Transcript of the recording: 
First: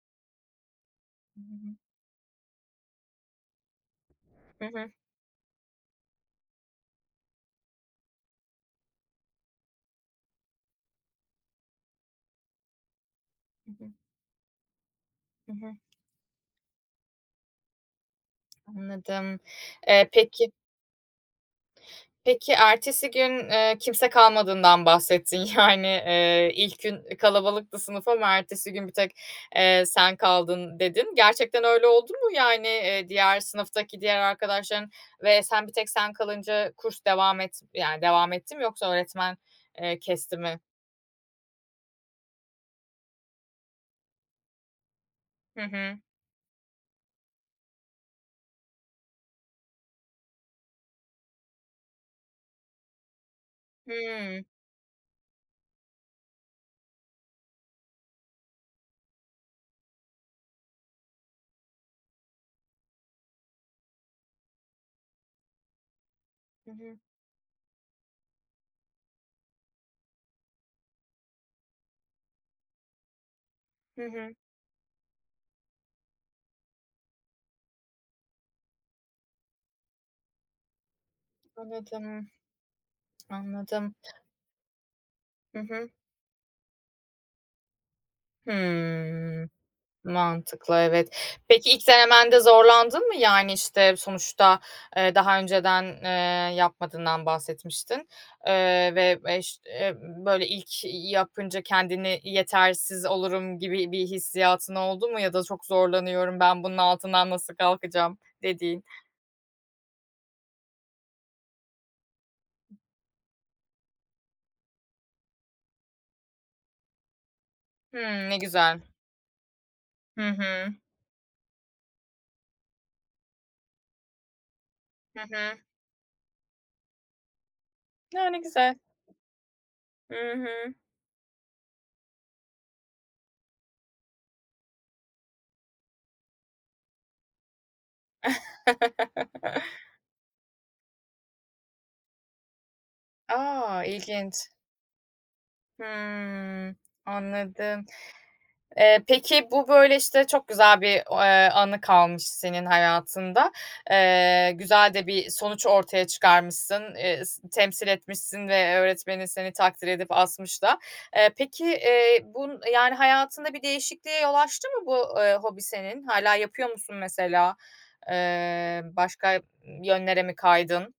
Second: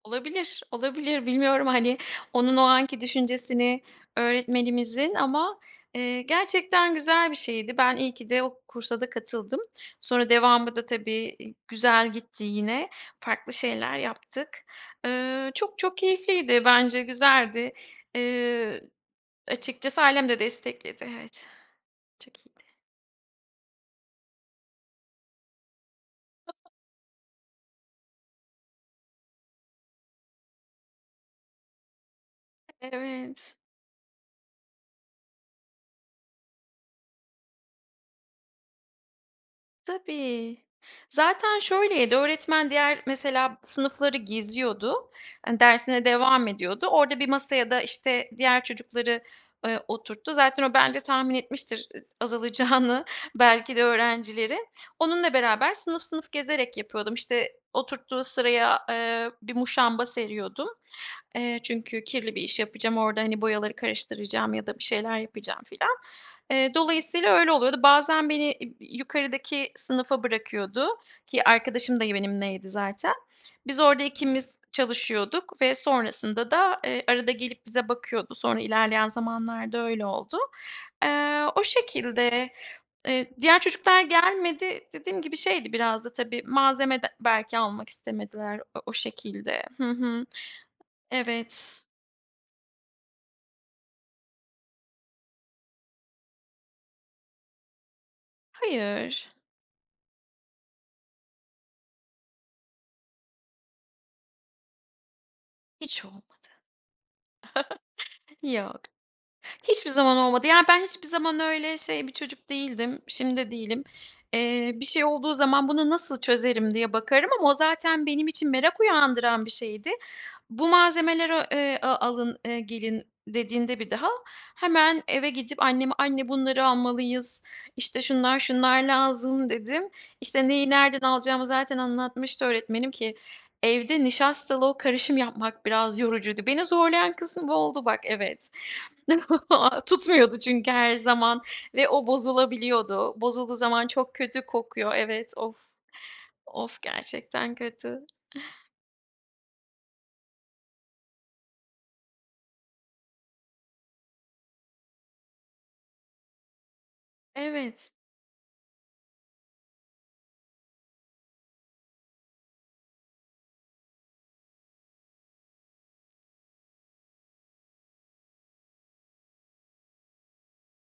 Olabilir, olabilir, bilmiyorum, [unintelligible] hani, onun o anki düşüncesini Hı hı. öğretmenimizin ama, eee, gerçekten güzel bir şeydi. Ben iyi ki de o kursa da katıldım. Sonra devamı da tabii, i güzel gitti yine, farklı Hı hı. şeyler yaptık. Hı Iıı, hı. çok çok keyifliydi, bence güzeldi. Eee, Anladım. açıkçası Eee, ailem de peki destekledi. Evet, çok iyiydi. Peki ertesi gün, eee, kimse kalmadığından bahsettin. Yani, eee, [unintelligible] ilk gün, eee, kalabalıktı sınıf ama ertesi gün bir tek, eee, sen kaldın dedin. Gerçekten öyle oldu mu, yani, eee, diğer Evet. sınıftaki diğer arkadaşların ve sen, bir tek sen kalınca kurs devam et yani, devam etti mi yoksa öğretmen, eee, kesti Tabii. mi? Zaten şöyleydi, öğretmen diğer mesela sınıfları geziyordu, hani, Hı hı. dersine devam ediyordu. Orada bir masaya da, işte, diğer çocukları, eee, oturttu. Zaten o bence tahmin etmiştir ıs azalacağını belki de Hıı. öğrencilerin. Onunla beraber sınıf sınıf gezerek yapıyordum. İşte, oturttuğu sıraya, eee, bir muşamba seriyordum. Eee, çünkü kirli bir iş yapacağım, orada, hani, boyaları karıştıracağım ya da bir şeyler yapacağım filan. Hı Eee, hı. dolayısıyla öyle oluyordu. Bazen beni im i yukarıdaki sınıfa bırakıyordu ki arkadaşım da benimleydi zaten. Biz Hı orada hı. ikimiz çalışıyorduk ve sonrasında da, eee, arada gelip bize bakıyordu. Sonra ilerleyen zamanlarda öyle oldu. Eee, o Anladım. şekilde. Eee, diğer Anladım. çocuklar gelmedi, dediğim gibi, Hı şeydi hı. biraz da tabii, malzeme d belki almak istemediler o o Hımm. şekilde. Hı hı. Mantıklı, evet. Peki Evet. ilk denemende zorlandın mı? Yani, işte, sonuçta, eee, daha önceden, eee, yapmadığından bahsetmiştin, eee, ve Hayır. eş eee, böyle, ilk yapınca kendini yetersiz olurum gibi bir hissiyatın oldu mu ya da çok Hiç olmadı. zorlanıyorum, ben bunun altından nasıl kalkacağım Yok, dediğin? hiçbir zaman olmadı. Yani, ben hiçbir zaman öyle şey bir çocuk değildim, şimdi de değilim. Eee, bir şey olduğu zaman bunu nasıl çözerim diye bakarım ama o zaten benim Hımm, ne için güzel. merak uyandıran bir şeydi. Hı Bu hı. malzemeleri, eee, a alın, eee, gelin dediğinde bir daha hemen Hı eve hı. gidip anneme, "Anne bunları almalıyız, işte, Ya, ne şunlar, güzel. şunlar lazım." dedim. Hı İşte, neyi hı. nereden alacağımı zaten anlatmıştı öğretmenim ki evde nişastalı o karışım yapmak biraz yorucuydu. Beni zorlayan kısım bu oldu bak, evet. Tutmuyordu çünkü her zaman ve o bozulabiliyordu. Bozulduğu A! zaman çok İlginç. kötü kokuyor, evet. Of, Hımm. of, gerçekten Anladım. kötü. Eee, peki bu, böyle, işte, çok güzel bir o eee, anı kalmış senin hayatında. Eee, güzel de bir sonuç ortaya çıkarmışsın, eee, s temsil Evet. etmişsin ve öğretmenin seni takdir edip asmış da. Eee, peki, eee, bun yani, hayatında bir değişikliğe yol açtı mı bu, eee, hobi senin? Hâlâ yapıyor musun mesela, eee, başka, ımm, yönlere mi kaydın?